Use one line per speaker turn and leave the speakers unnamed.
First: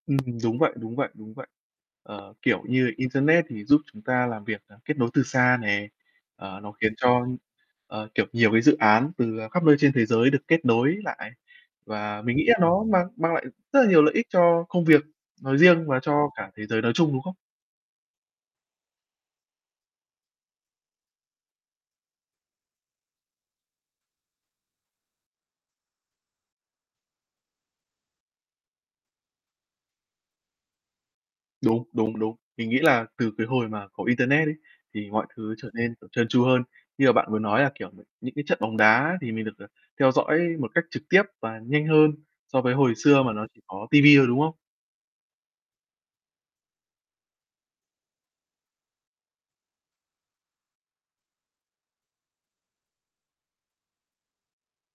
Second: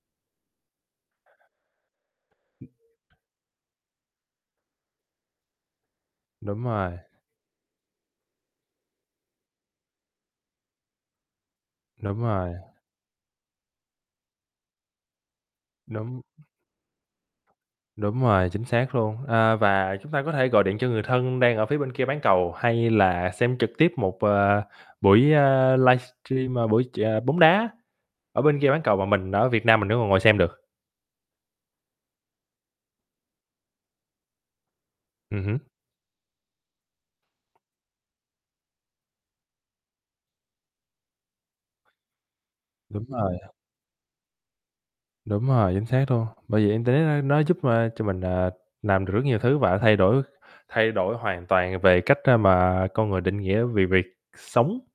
Ừm, đúng vậy, đúng vậy, đúng vậy. Ờ, kiểu như Internet thì giúp chúng ta làm việc, à, kết nối từ xa này, ờ,
Đúng
nó
rồi.
khiến cho, ờ, kiểu, nhiều cái dự án từ, à, khắp nơi trên thế giới được kết nối lại. Và
Đúng
mình nghĩ
rồi.
là nó mang mang lại rất là nhiều lợi ích cho công việc nói riêng và
Đúng.
cho cả thế giới nói chung, đúng không?
Đúng rồi, chính xác luôn. A, và chúng ta có thể gọi điện cho người thân đang ở phía bên kia bán cầu, hay là xem trực tiếp một, ờ, buổi, ơ, livestream, ờ, buổi chờ bóng đá ở bên kia bán cầu và mình ở Việt Nam mình vẫn còn ngồi xem được.
Đúng, đúng, đúng. Mình nghĩ là từ cái hồi mà có Internet ấy, thì mọi
Ừm
thứ
hứm.
trở nên, kiểu, trơn tru hơn, như mà bạn vừa nói là, kiểu, những cái trận bóng đá thì mình được, à, theo dõi một cách trực tiếp và nhanh hơn so với hồi
Đúng
xưa mà
rồi.
nó chỉ có TV thôi, đúng không?
Đúng rồi, chính xác luôn. Bởi vậy Internet, a, nó giúp, a, cho mình, à, làm được rất nhiều thứ và thay đổi thay đổi hoàn toàn về cách, a, mà con người định nghĩa về việc sống.